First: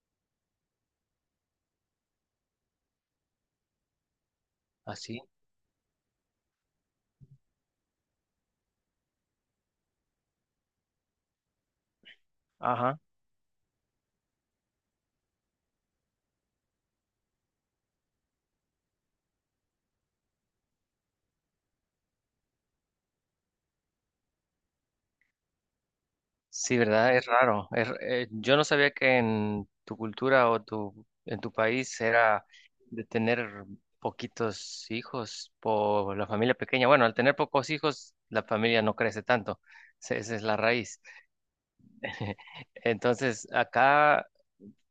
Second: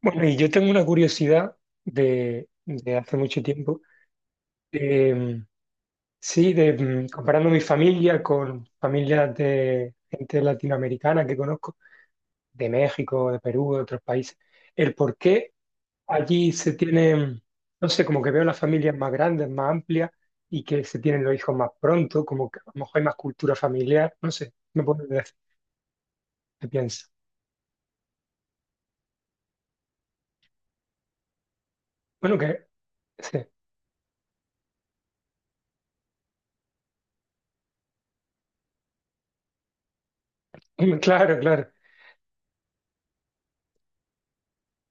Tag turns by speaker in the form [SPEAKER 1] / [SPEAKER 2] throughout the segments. [SPEAKER 1] Bueno, y yo tengo una curiosidad de hace mucho tiempo. de,
[SPEAKER 2] Así.
[SPEAKER 1] mm, sí, comparando mi familia con familias de gente latinoamericana que conozco, de
[SPEAKER 2] Ajá.
[SPEAKER 1] México, de Perú, de otros países, el por qué allí se tienen, no sé, como que veo las familias más grandes, más amplias y que se tienen los hijos más pronto, como que a lo mejor hay más cultura familiar, no sé, no puedo decir qué
[SPEAKER 2] Sí,
[SPEAKER 1] piensas.
[SPEAKER 2] ¿verdad? Es raro. Yo no sabía que en tu cultura o en tu país
[SPEAKER 1] Bueno,
[SPEAKER 2] era
[SPEAKER 1] que,
[SPEAKER 2] de
[SPEAKER 1] sí.
[SPEAKER 2] tener poquitos hijos por la familia pequeña. Bueno, al tener pocos hijos, la familia no crece tanto. Esa es la raíz.
[SPEAKER 1] Claro, claro.
[SPEAKER 2] Entonces, acá,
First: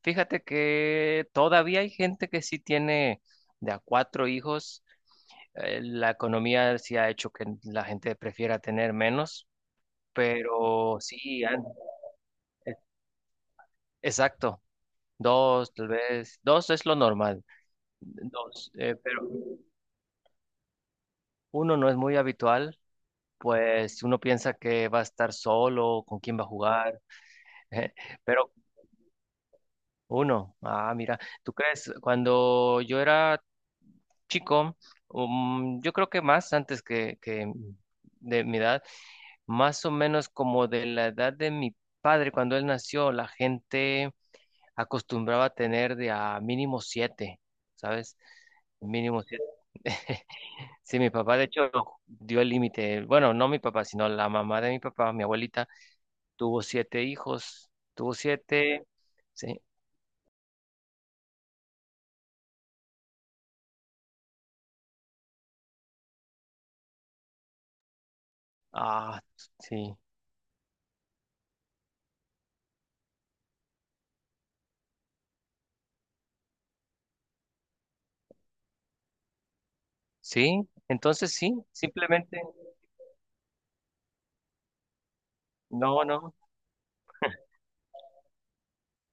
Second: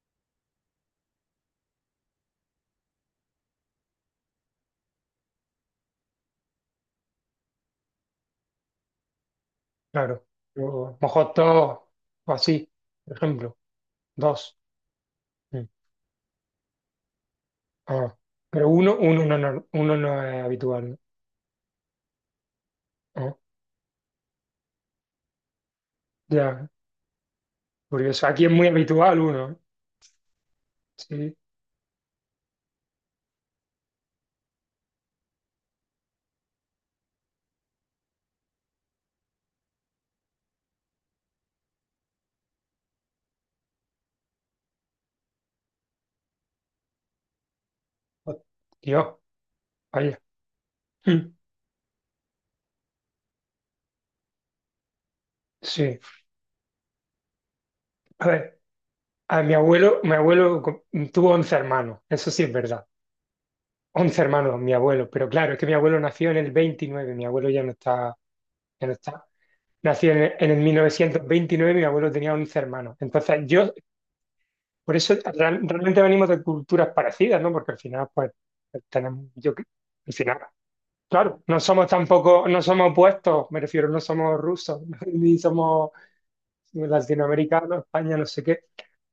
[SPEAKER 2] fíjate que todavía hay gente que sí tiene de a cuatro hijos. La economía sí ha hecho que la gente prefiera tener menos,
[SPEAKER 1] Claro. Yo
[SPEAKER 2] pero
[SPEAKER 1] mojo
[SPEAKER 2] sí,
[SPEAKER 1] dos o así, por ejemplo, dos.
[SPEAKER 2] exacto,
[SPEAKER 1] Mm.
[SPEAKER 2] dos, tal vez, dos es lo normal,
[SPEAKER 1] Ah, pero
[SPEAKER 2] dos, pero
[SPEAKER 1] uno no es habitual, ¿no?
[SPEAKER 2] uno no es muy habitual,
[SPEAKER 1] Ah,
[SPEAKER 2] pues uno piensa que va a estar solo, con quién va a
[SPEAKER 1] ya,
[SPEAKER 2] jugar.
[SPEAKER 1] curioso. Aquí es
[SPEAKER 2] Pero
[SPEAKER 1] muy habitual uno, ¿eh?
[SPEAKER 2] uno, ah, mira,
[SPEAKER 1] Sí.
[SPEAKER 2] ¿tú crees? Cuando yo era chico, yo creo que más antes que de mi edad, más o menos como de la edad de mi padre, cuando él nació, la gente acostumbraba a tener de a mínimo siete, ¿sabes?
[SPEAKER 1] Oh, Dios,
[SPEAKER 2] Mínimo siete.
[SPEAKER 1] vaya.
[SPEAKER 2] Sí, mi
[SPEAKER 1] Mm.
[SPEAKER 2] papá de hecho dio el límite. Bueno, no mi papá, sino la mamá de mi papá, mi abuelita,
[SPEAKER 1] Sí.
[SPEAKER 2] tuvo siete hijos. Tuvo
[SPEAKER 1] A ver,
[SPEAKER 2] siete.
[SPEAKER 1] a mi
[SPEAKER 2] Sí.
[SPEAKER 1] abuelo, tuvo 11 hermanos, eso sí es verdad. 11 hermanos, mi abuelo, pero claro, es que mi abuelo nació en el 29. Mi abuelo ya no está, ya no
[SPEAKER 2] Ah,
[SPEAKER 1] está.
[SPEAKER 2] sí.
[SPEAKER 1] Nació en el 1929. Mi abuelo tenía 11 hermanos. Entonces, yo por eso realmente venimos de culturas parecidas, ¿no? Porque al final, pues, tenemos, yo, que- al final,
[SPEAKER 2] Sí, entonces
[SPEAKER 1] claro,
[SPEAKER 2] sí,
[SPEAKER 1] no somos
[SPEAKER 2] simplemente.
[SPEAKER 1] tampoco, no somos opuestos, me refiero, no somos rusos, ni somos
[SPEAKER 2] No, no,
[SPEAKER 1] latinoamericano, España, no sé qué.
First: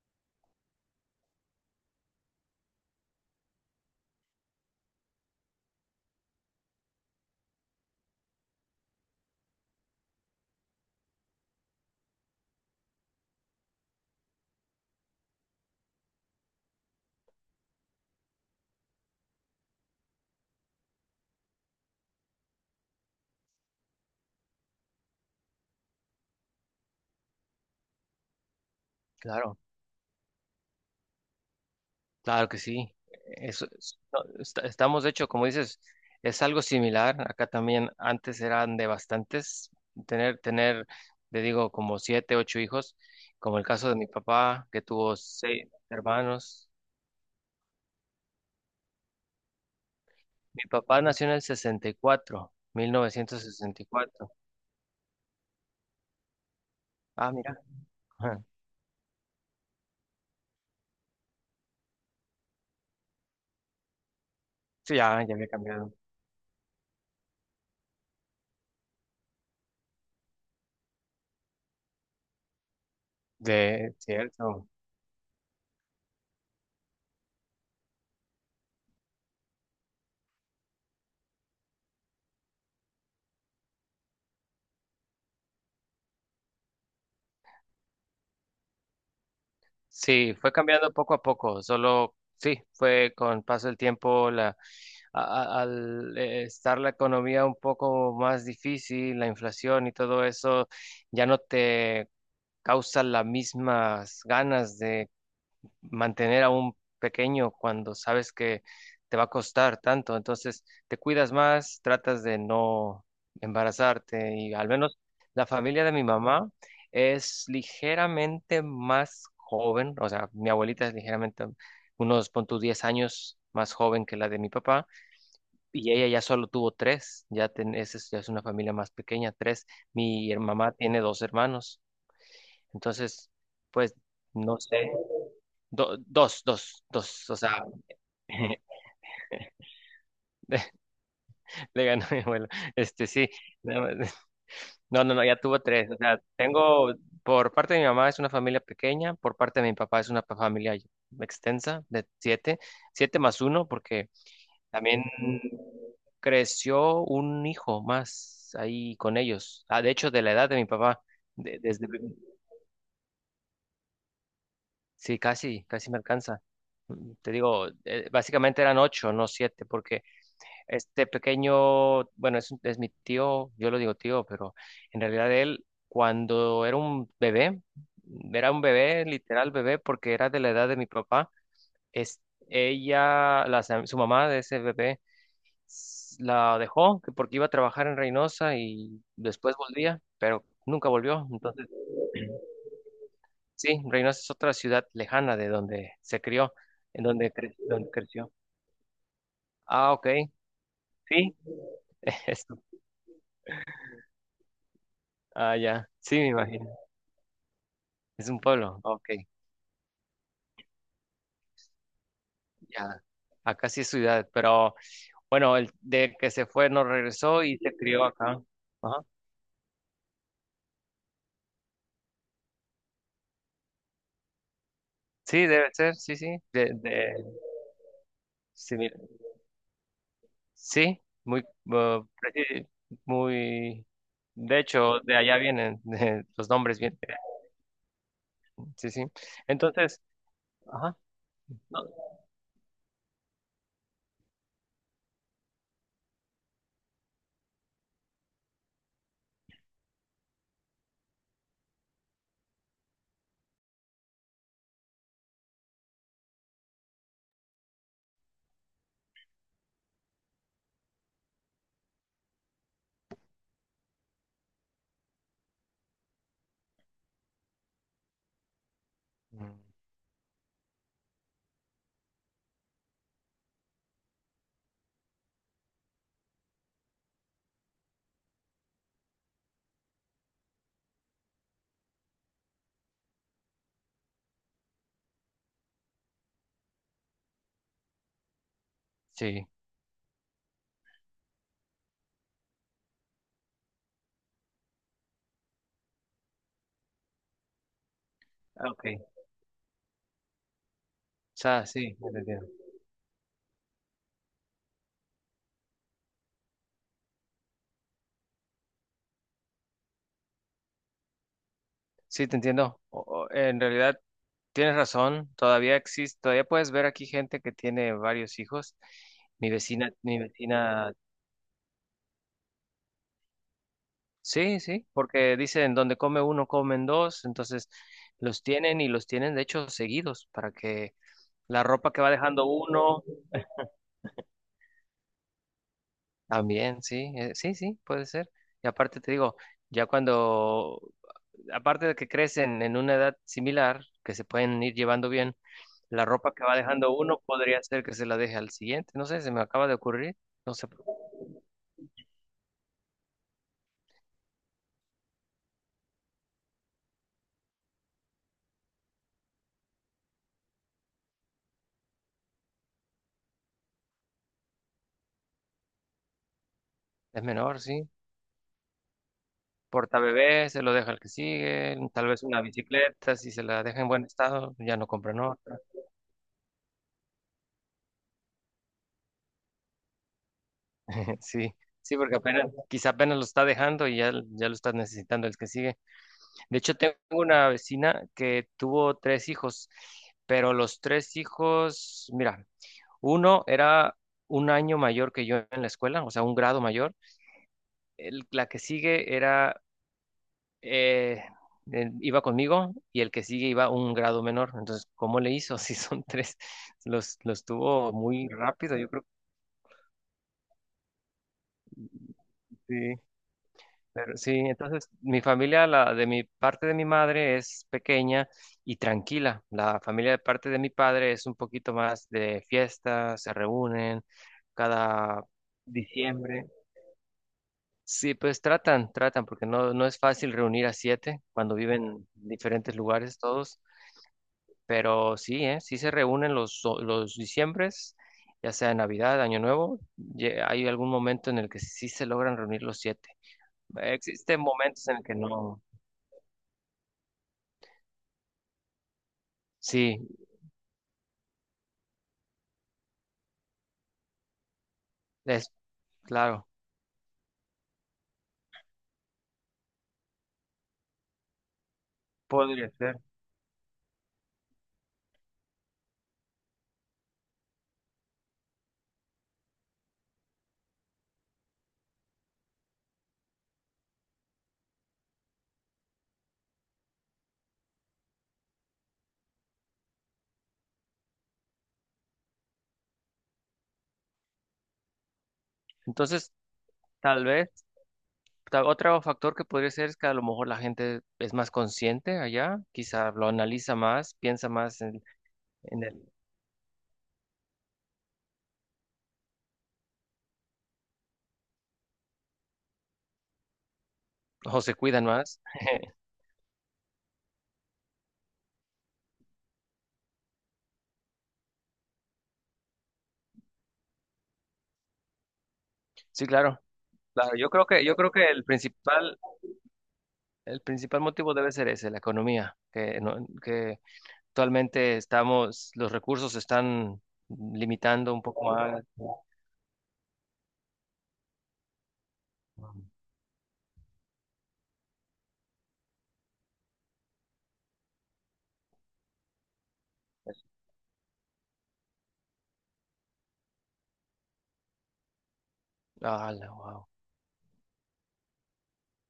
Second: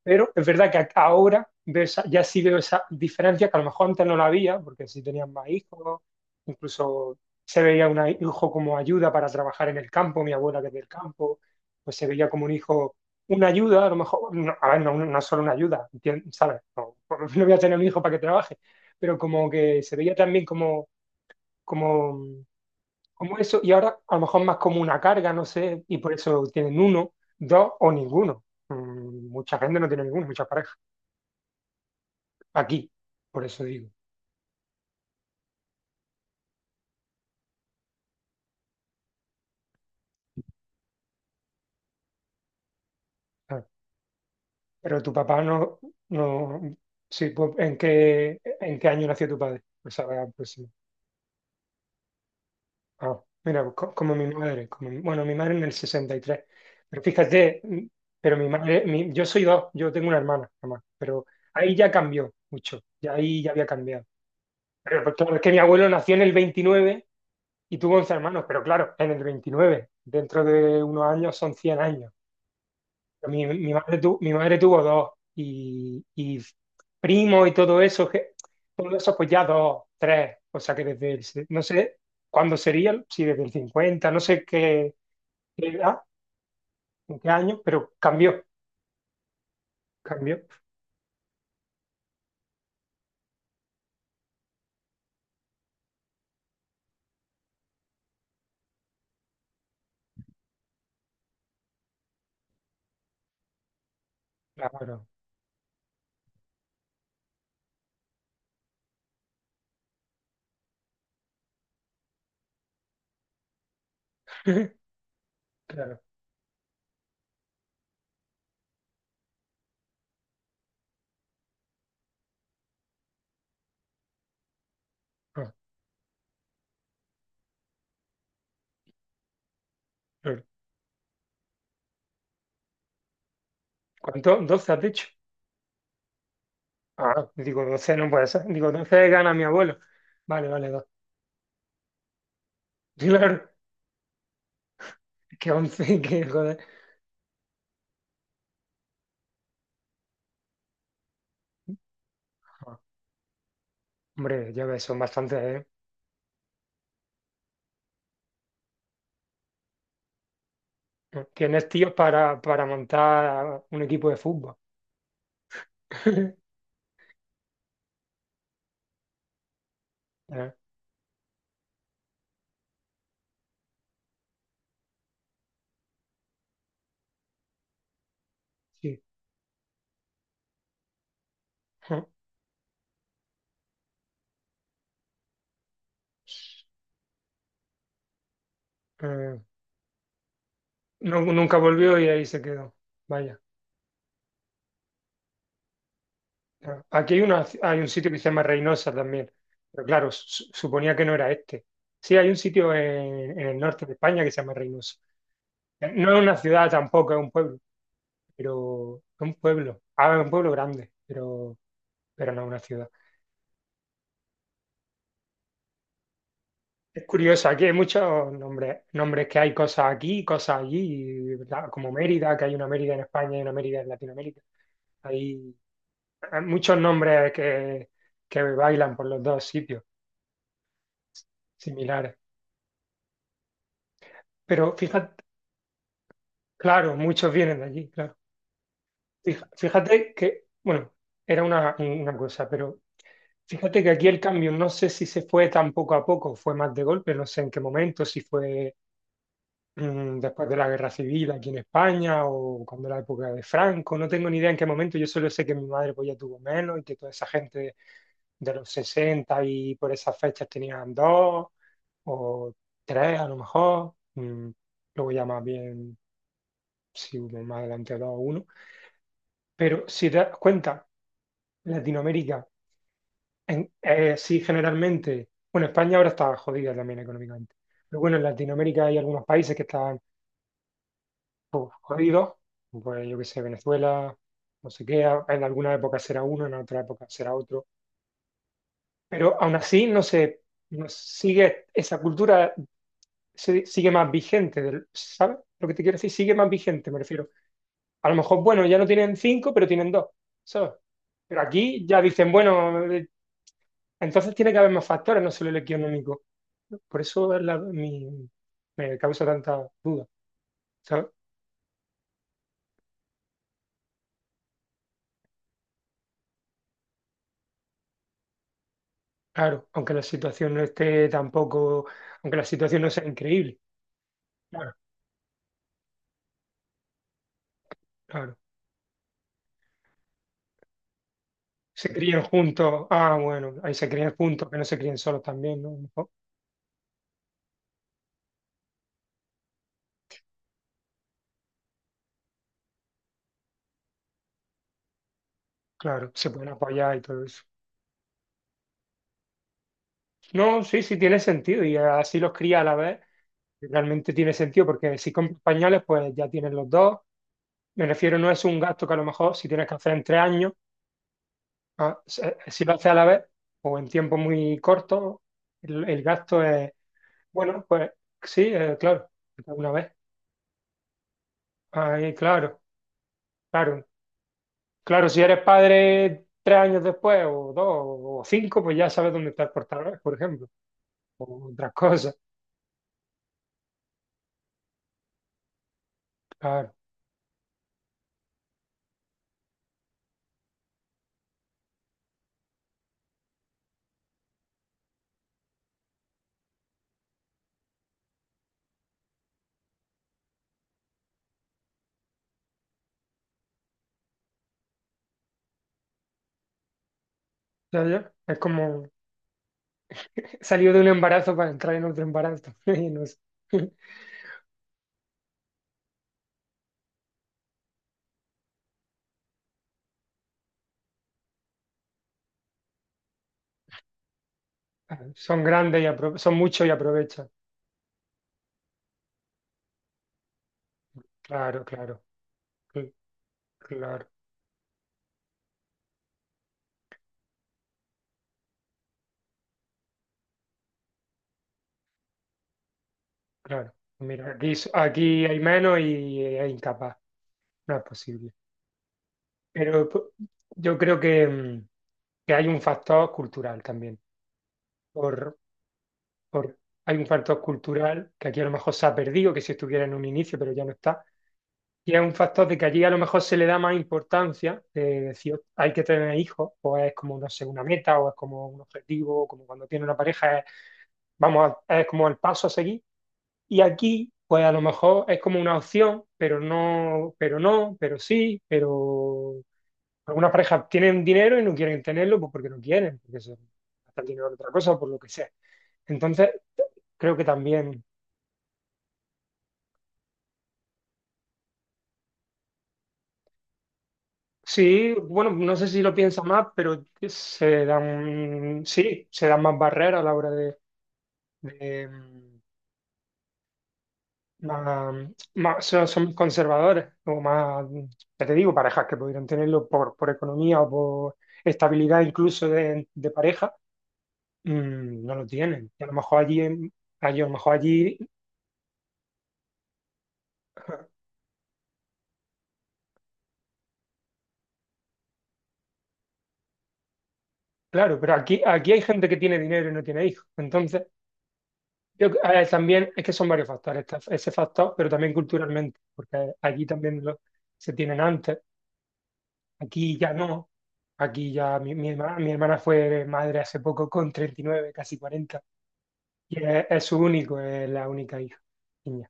[SPEAKER 1] Pero es verdad que ahora veo ya sí veo esa diferencia que a lo mejor antes no la había, porque sí tenían más hijos, incluso se veía un hijo como ayuda para trabajar en el campo, mi abuela que es del campo, pues se veía como un hijo, una ayuda, a lo mejor, no, a ver, no, no solo una ayuda, ¿sabes? No, no voy a tener un hijo para que trabaje, pero como que se veía también como como eso, y ahora a lo mejor más como una carga, no sé, y por eso tienen uno, dos o ninguno. Mm. Mucha
[SPEAKER 2] claro.
[SPEAKER 1] gente no tiene ninguno, muchas parejas.
[SPEAKER 2] Claro que
[SPEAKER 1] Aquí,
[SPEAKER 2] sí.
[SPEAKER 1] por eso
[SPEAKER 2] Eso
[SPEAKER 1] digo.
[SPEAKER 2] es- no, estamos, de hecho, como dices, es algo similar. Acá también antes eran de bastantes, tener, tener, te digo, como siete, ocho hijos, como el
[SPEAKER 1] Claro.
[SPEAKER 2] caso de mi papá, que
[SPEAKER 1] Pero tu
[SPEAKER 2] tuvo
[SPEAKER 1] papá
[SPEAKER 2] seis
[SPEAKER 1] no, no,
[SPEAKER 2] hermanos.
[SPEAKER 1] sí, pues, ¿en qué año nació tu padre? Pues, a ver, pues,
[SPEAKER 2] Mi
[SPEAKER 1] sí.
[SPEAKER 2] papá nació en el 64,
[SPEAKER 1] Ah, mira, pues, como mi
[SPEAKER 2] 1964.
[SPEAKER 1] madre, como, bueno, mi madre en el 63. Pero
[SPEAKER 2] Ah, mira.
[SPEAKER 1] fíjate, pero
[SPEAKER 2] Ajá.
[SPEAKER 1] yo soy dos, yo tengo una hermana, nomás, pero ahí ya cambió mucho, ya ahí ya había cambiado.
[SPEAKER 2] Sí,
[SPEAKER 1] Pero pues,
[SPEAKER 2] ya, ya
[SPEAKER 1] claro, es
[SPEAKER 2] había
[SPEAKER 1] que mi abuelo
[SPEAKER 2] cambiado.
[SPEAKER 1] nació en el 29 y tuvo 11 hermanos, pero claro, en el 29 dentro de unos años son 100 años. Pero
[SPEAKER 2] De
[SPEAKER 1] mi madre
[SPEAKER 2] cierto.
[SPEAKER 1] tuvo dos y primo y todo eso, que, todo eso pues ya dos, tres, o sea que no sé cuándo sería, si desde el 50 no sé qué, qué edad, en qué año, pero cambió,
[SPEAKER 2] Sí,
[SPEAKER 1] cambió.
[SPEAKER 2] fue cambiando poco a poco, solo sí, fue con paso del tiempo al estar la economía un poco más difícil, la inflación y todo eso, ya no te causa las mismas ganas
[SPEAKER 1] Claro,
[SPEAKER 2] de mantener a un pequeño cuando sabes que te va a costar tanto. Entonces, te cuidas más, tratas de no embarazarte y al menos la familia de
[SPEAKER 1] claro.
[SPEAKER 2] mi mamá es ligeramente más joven, o sea, mi abuelita es ligeramente unos, pon tú, 10 años más joven que la de mi papá
[SPEAKER 1] Ah,
[SPEAKER 2] y ella ya solo tuvo tres, ya, es una familia más pequeña, tres. Mi her-
[SPEAKER 1] claro.
[SPEAKER 2] mamá tiene dos hermanos, entonces, pues,
[SPEAKER 1] ¿Cuánto?
[SPEAKER 2] no
[SPEAKER 1] ¿12 has
[SPEAKER 2] sé.
[SPEAKER 1] dicho?
[SPEAKER 2] Dos, dos, dos,
[SPEAKER 1] Ah,
[SPEAKER 2] o sea,
[SPEAKER 1] digo 12 no puede ser, digo 12 gana mi abuelo. Vale, vale, dos.
[SPEAKER 2] le ganó mi abuelo. Este, sí,
[SPEAKER 1] Claro.
[SPEAKER 2] no, no, no, no, ya
[SPEAKER 1] Que
[SPEAKER 2] tuvo
[SPEAKER 1] once,
[SPEAKER 2] tres. O sea,
[SPEAKER 1] que joder.
[SPEAKER 2] tengo, por parte de mi mamá es una familia pequeña, por parte de mi papá es una familia extensa de siete, siete más uno, porque
[SPEAKER 1] Hombre, ya ves, son
[SPEAKER 2] también
[SPEAKER 1] bastantes,
[SPEAKER 2] creció un hijo más ahí con ellos. Ah, de hecho, de la edad de mi papá,
[SPEAKER 1] ¿eh?
[SPEAKER 2] de-
[SPEAKER 1] Tienes
[SPEAKER 2] desde,
[SPEAKER 1] tíos para montar un equipo de fútbol.
[SPEAKER 2] sí, casi, casi me alcanza. Mm, te digo, básicamente eran ocho, no siete, porque
[SPEAKER 1] Eh,
[SPEAKER 2] este pequeño, bueno, es mi tío, yo lo digo tío, pero en realidad él, cuando era un
[SPEAKER 1] Sí.
[SPEAKER 2] bebé, literal bebé, porque era de la edad de mi papá, es, ella, la, su mamá de ese bebé, la dejó que porque iba a trabajar en Reynosa y
[SPEAKER 1] Eh,
[SPEAKER 2] después volvía, pero nunca volvió.
[SPEAKER 1] Nunca
[SPEAKER 2] Entonces,
[SPEAKER 1] volvió y ahí se quedó. Vaya.
[SPEAKER 2] sí, Reynosa es otra ciudad lejana de donde se crió, en
[SPEAKER 1] Aquí
[SPEAKER 2] donde,
[SPEAKER 1] hay un
[SPEAKER 2] donde
[SPEAKER 1] sitio que se
[SPEAKER 2] creció.
[SPEAKER 1] llama Reynosa también. Pero
[SPEAKER 2] Ah, ok,
[SPEAKER 1] claro, suponía que no era
[SPEAKER 2] sí.
[SPEAKER 1] este. Sí, hay un
[SPEAKER 2] Eso.
[SPEAKER 1] sitio en el norte de España que se llama Reynosa.
[SPEAKER 2] Ah, ya,
[SPEAKER 1] No
[SPEAKER 2] sí,
[SPEAKER 1] es
[SPEAKER 2] me
[SPEAKER 1] una
[SPEAKER 2] imagino.
[SPEAKER 1] ciudad tampoco, es un pueblo,
[SPEAKER 2] Es un pueblo,
[SPEAKER 1] pero
[SPEAKER 2] ok,
[SPEAKER 1] es un pueblo. Ah, es un pueblo grande, pero no es una ciudad.
[SPEAKER 2] ya. Acá sí es ciudad, pero bueno, el de que se fue no
[SPEAKER 1] Es
[SPEAKER 2] regresó
[SPEAKER 1] curioso,
[SPEAKER 2] y
[SPEAKER 1] aquí hay
[SPEAKER 2] se
[SPEAKER 1] muchos
[SPEAKER 2] crió acá.
[SPEAKER 1] nombres,
[SPEAKER 2] Ajá.
[SPEAKER 1] nombres que hay cosas aquí, cosas allí, como Mérida, que hay una Mérida en España y una Mérida en Latinoamérica.
[SPEAKER 2] Sí,
[SPEAKER 1] Hay,
[SPEAKER 2] debe ser, sí, sí.
[SPEAKER 1] hay
[SPEAKER 2] De,
[SPEAKER 1] muchos
[SPEAKER 2] de,
[SPEAKER 1] nombres que
[SPEAKER 2] sí,
[SPEAKER 1] bailan
[SPEAKER 2] mira,
[SPEAKER 1] por los dos sitios
[SPEAKER 2] sí,
[SPEAKER 1] similares.
[SPEAKER 2] muy. De
[SPEAKER 1] Pero
[SPEAKER 2] hecho, de
[SPEAKER 1] fíjate,
[SPEAKER 2] allá vienen. Los nombres,
[SPEAKER 1] claro,
[SPEAKER 2] vienen.
[SPEAKER 1] muchos vienen de allí, claro.
[SPEAKER 2] Sí, sí. Entonces,
[SPEAKER 1] Fíjate que, bueno,
[SPEAKER 2] ajá.
[SPEAKER 1] era una,
[SPEAKER 2] No,
[SPEAKER 1] una cosa, pero fíjate que aquí el cambio, no sé si se fue tan poco a poco, fue más de golpe, no sé en qué momento, si fue después de la guerra civil aquí en España o cuando la época de Franco, no tengo ni idea en qué momento, yo solo sé que mi madre pues ya tuvo menos y que toda esa gente de los 60 y por esas fechas tenían dos o tres a lo mejor, luego ya más bien si hubo más adelante dos o uno,
[SPEAKER 2] mm,
[SPEAKER 1] pero si te das cuenta, Latinoamérica sí generalmente, bueno, España ahora está jodida también económicamente. Pero bueno, en Latinoamérica hay algunos países que están uf, jodido, pues yo qué sé, Venezuela, no sé qué, en alguna época será uno, en otra época será otro, pero
[SPEAKER 2] sí,
[SPEAKER 1] aún así no sigue, esa cultura sigue más vigente, ¿sabes? Lo que te quiero decir, sigue más vigente, me refiero. A lo mejor, bueno,
[SPEAKER 2] ah,
[SPEAKER 1] ya
[SPEAKER 2] ok.
[SPEAKER 1] no tienen
[SPEAKER 2] O
[SPEAKER 1] cinco, pero tienen dos, ¿sabes? Pero
[SPEAKER 2] sea,
[SPEAKER 1] aquí
[SPEAKER 2] sí.
[SPEAKER 1] ya dicen, bueno, entonces tiene que haber más factores, no solo el económico. Por eso me causa tanta duda, ¿sabes?
[SPEAKER 2] Sí, te entiendo. En realidad tienes razón, todavía existe, todavía puedes ver aquí gente que tiene varios hijos. Mi
[SPEAKER 1] Claro,
[SPEAKER 2] vecina,
[SPEAKER 1] aunque la
[SPEAKER 2] mi
[SPEAKER 1] situación no
[SPEAKER 2] vecina,
[SPEAKER 1] esté tampoco, aunque la situación no sea increíble.
[SPEAKER 2] sí,
[SPEAKER 1] Claro,
[SPEAKER 2] sí, porque dicen donde come uno comen dos, entonces
[SPEAKER 1] claro.
[SPEAKER 2] los tienen y los tienen de hecho seguidos para que la
[SPEAKER 1] Se
[SPEAKER 2] ropa que va
[SPEAKER 1] crían
[SPEAKER 2] dejando
[SPEAKER 1] juntos.
[SPEAKER 2] uno
[SPEAKER 1] Ah, bueno, ahí se crían juntos, que no se críen solos también, ¿no? A lo mejor.
[SPEAKER 2] también, sí, sí, sí, puede ser. Y aparte te digo, ya cuando aparte de que crecen en una edad similar, que se pueden ir llevando bien, la
[SPEAKER 1] Claro, se
[SPEAKER 2] ropa que
[SPEAKER 1] pueden
[SPEAKER 2] va dejando
[SPEAKER 1] apoyar y
[SPEAKER 2] uno
[SPEAKER 1] todo eso.
[SPEAKER 2] podría ser que se la deje al siguiente. No sé, se me acaba de ocurrir. No
[SPEAKER 1] No,
[SPEAKER 2] sé,
[SPEAKER 1] sí, sí, tiene sentido. Y así los cría a la vez. Realmente tiene sentido, porque si compras pañales, pues ya tienen los dos. Me refiero, no es un gasto que a lo mejor si tienes que hacer en 3 años, ah, si lo haces a la vez o en tiempo muy corto, el gasto es,
[SPEAKER 2] es menor,
[SPEAKER 1] bueno,
[SPEAKER 2] sí.
[SPEAKER 1] pues sí, claro, una vez.
[SPEAKER 2] Portabebé se lo deja al que sigue. Tal
[SPEAKER 1] Ay,
[SPEAKER 2] vez una
[SPEAKER 1] claro,
[SPEAKER 2] bicicleta, si se la deja
[SPEAKER 1] claro.
[SPEAKER 2] en buen estado, ya no
[SPEAKER 1] Claro, si
[SPEAKER 2] compran
[SPEAKER 1] eres
[SPEAKER 2] otra.
[SPEAKER 1] padre 3 años después, o dos, o cinco, pues ya sabes dónde está el portador, por ejemplo, o
[SPEAKER 2] Sí,
[SPEAKER 1] otras
[SPEAKER 2] sí,
[SPEAKER 1] cosas.
[SPEAKER 2] porque apenas, quizá apenas lo está dejando y ya, ya lo está necesitando el que sigue. De
[SPEAKER 1] Claro,
[SPEAKER 2] hecho, tengo una vecina que tuvo tres hijos, pero los tres hijos, mira, uno era un año mayor que yo en la escuela, o sea, un grado mayor. La que sigue era, eh, iba conmigo y el que sigue iba un grado menor. Entonces, ¿cómo le hizo? Si son tres, los
[SPEAKER 1] ya,
[SPEAKER 2] tuvo
[SPEAKER 1] ya.
[SPEAKER 2] muy
[SPEAKER 1] Es
[SPEAKER 2] rápido,
[SPEAKER 1] como
[SPEAKER 2] yo creo que
[SPEAKER 1] salir de un embarazo para entrar en otro embarazo. Y
[SPEAKER 2] sí.
[SPEAKER 1] no sé.
[SPEAKER 2] Pero sí, entonces mi familia, la de mi parte de mi madre es pequeña y tranquila. La familia de parte de mi padre es un poquito más de fiestas, se reúnen cada
[SPEAKER 1] Son grandes y son
[SPEAKER 2] diciembre.
[SPEAKER 1] muchos y aprovechan.
[SPEAKER 2] Sí, pues tratan, tratan, porque no, no es fácil reunir a siete cuando
[SPEAKER 1] Claro,
[SPEAKER 2] viven
[SPEAKER 1] claro,
[SPEAKER 2] en diferentes
[SPEAKER 1] cl-
[SPEAKER 2] lugares todos,
[SPEAKER 1] claro,
[SPEAKER 2] pero sí, ¿eh? Sí se reúnen los, los diciembres, ya sea Navidad, Año Nuevo, hay algún momento en el que sí se logran reunir los siete.
[SPEAKER 1] claro. Mira,
[SPEAKER 2] Existen
[SPEAKER 1] aquí,
[SPEAKER 2] momentos en el que
[SPEAKER 1] aquí hay
[SPEAKER 2] no,
[SPEAKER 1] menos y es incapaz, no es posible. Pero
[SPEAKER 2] sí,
[SPEAKER 1] yo creo que hay un factor cultural también.
[SPEAKER 2] es claro,
[SPEAKER 1] por- Hay un factor cultural que aquí a lo mejor se ha perdido, que si estuviera en un inicio, pero ya no está. Y es un factor de que
[SPEAKER 2] podría
[SPEAKER 1] allí a lo
[SPEAKER 2] ser.
[SPEAKER 1] mejor se le da más importancia, de decir, hay que tener hijos, o es como, no sé, una meta, o es como un objetivo, o como cuando tiene una pareja, es, vamos, es como el paso a seguir. Y aquí, pues a lo mejor es como una opción, pero no, pero no, pero sí, pero algunas parejas tienen dinero y no quieren tenerlo, pues porque no quieren, porque se gastan el dinero en otra cosa, por lo que sea. Entonces,
[SPEAKER 2] Entonces,
[SPEAKER 1] creo
[SPEAKER 2] tal
[SPEAKER 1] que
[SPEAKER 2] vez,
[SPEAKER 1] también
[SPEAKER 2] otro factor que podría ser es que a lo mejor la gente es más consciente allá, quizá lo analiza más, piensa más
[SPEAKER 1] sí, bueno, no sé si
[SPEAKER 2] en
[SPEAKER 1] lo
[SPEAKER 2] el,
[SPEAKER 1] piensa más, pero se dan, sí, se dan más barreras a la hora de, de, mm,
[SPEAKER 2] o se
[SPEAKER 1] más-
[SPEAKER 2] cuidan más.
[SPEAKER 1] son conservadores, o más, ya te digo, parejas que pudieran tenerlo por economía o por estabilidad incluso de pareja, no lo tienen. Y a lo mejor
[SPEAKER 2] Sí,
[SPEAKER 1] allí,
[SPEAKER 2] claro.
[SPEAKER 1] a lo
[SPEAKER 2] Claro,
[SPEAKER 1] mejor
[SPEAKER 2] yo
[SPEAKER 1] allí,
[SPEAKER 2] creo que el principal motivo debe ser ese, la economía, que, no- que actualmente estamos, los recursos se están
[SPEAKER 1] claro, pero
[SPEAKER 2] limitando un
[SPEAKER 1] aquí,
[SPEAKER 2] poco
[SPEAKER 1] aquí hay
[SPEAKER 2] más.
[SPEAKER 1] gente que tiene dinero y no tiene hijos, yo, a también es que son varios factores, está ese factor, pero también culturalmente, porque allí también se tienen antes, aquí ya no, aquí ya mi hermana fue madre hace poco con 39, casi 40,
[SPEAKER 2] Ah,
[SPEAKER 1] y es,
[SPEAKER 2] wow.
[SPEAKER 1] es la única hija, niña,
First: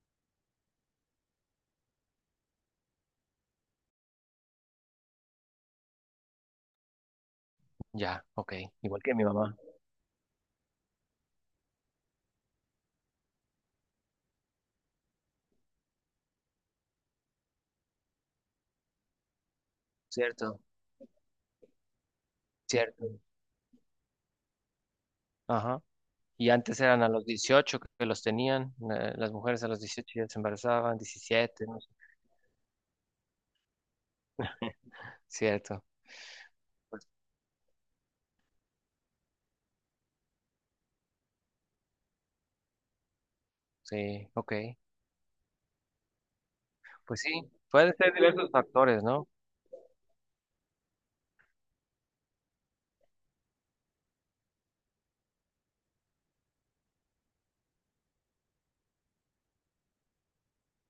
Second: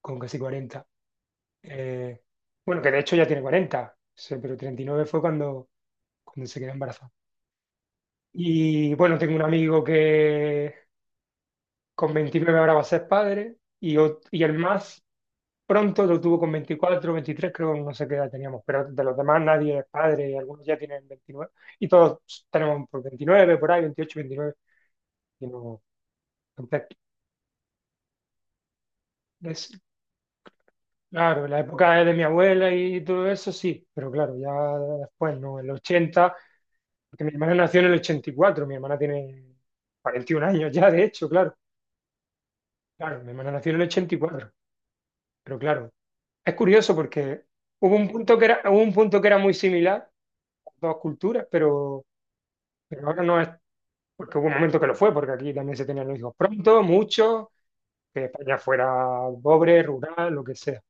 [SPEAKER 1] con casi 40. Eh, bueno, que de hecho ya tiene 40, sí, pero 39 fue cuando se quedó embarazada.
[SPEAKER 2] Ya, ok.
[SPEAKER 1] Y
[SPEAKER 2] Igual que
[SPEAKER 1] bueno,
[SPEAKER 2] mi
[SPEAKER 1] tengo un
[SPEAKER 2] mamá.
[SPEAKER 1] amigo que con 29 ahora va a ser padre, y el más pronto lo tuvo con 24, 23 creo, no sé qué edad teníamos, pero de los demás nadie es padre,
[SPEAKER 2] Cierto,
[SPEAKER 1] algunos ya tienen 29 y todos tenemos por
[SPEAKER 2] cierto.
[SPEAKER 1] 29 por ahí, 28, 29 y
[SPEAKER 2] Ajá.
[SPEAKER 1] no,
[SPEAKER 2] Y antes
[SPEAKER 1] entonces,
[SPEAKER 2] eran a los 18 que los tenían, las mujeres a
[SPEAKER 1] es,
[SPEAKER 2] los 18 ya se embarazaban,
[SPEAKER 1] claro, la
[SPEAKER 2] 17, no sé.
[SPEAKER 1] época de mi abuela y todo eso, sí, pero claro, ya después, ¿no? El
[SPEAKER 2] Cierto.
[SPEAKER 1] 80,
[SPEAKER 2] Pues,
[SPEAKER 1] porque mi hermana nació en el 84. Mi hermana tiene 41 años ya, de hecho, claro, claro, mi hermana nació en el ochenta y
[SPEAKER 2] sí,
[SPEAKER 1] cuatro,
[SPEAKER 2] ok.
[SPEAKER 1] pero claro, es curioso
[SPEAKER 2] Pues sí,
[SPEAKER 1] porque
[SPEAKER 2] pueden
[SPEAKER 1] hubo un
[SPEAKER 2] ser
[SPEAKER 1] punto que
[SPEAKER 2] diversos
[SPEAKER 1] era, hubo un
[SPEAKER 2] factores,
[SPEAKER 1] punto que
[SPEAKER 2] ¿no?
[SPEAKER 1] era muy similar, dos culturas, pero, ahora no es, porque hubo un momento que lo fue, porque aquí también se tenían los hijos pronto, muchos, que España fuera pobre, rural, lo que sea.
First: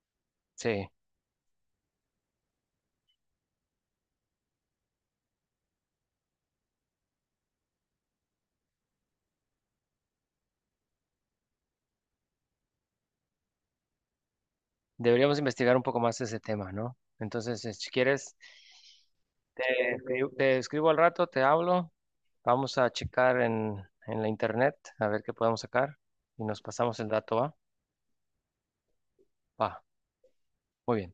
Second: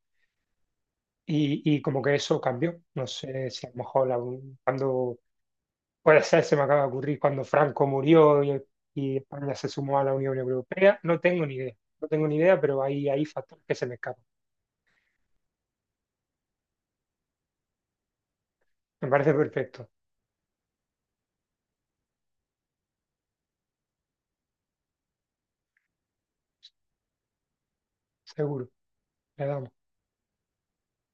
[SPEAKER 2] Sí.
[SPEAKER 1] Y como que eso cambió. No sé si a lo mejor cuando, puede ser, se me acaba de ocurrir, cuando Franco murió y España se sumó a la Unión Europea, no tengo ni idea, no tengo ni idea, pero hay factores que se me escapan.
[SPEAKER 2] Deberíamos investigar un poco más ese tema, ¿no? Entonces, si quieres,
[SPEAKER 1] Me parece
[SPEAKER 2] te,
[SPEAKER 1] perfecto,
[SPEAKER 2] te escribo al rato, te hablo, vamos a checar en la internet a ver qué podemos sacar y nos pasamos el dato, ¿va?
[SPEAKER 1] seguro. Le damos.
[SPEAKER 2] Va, muy bien.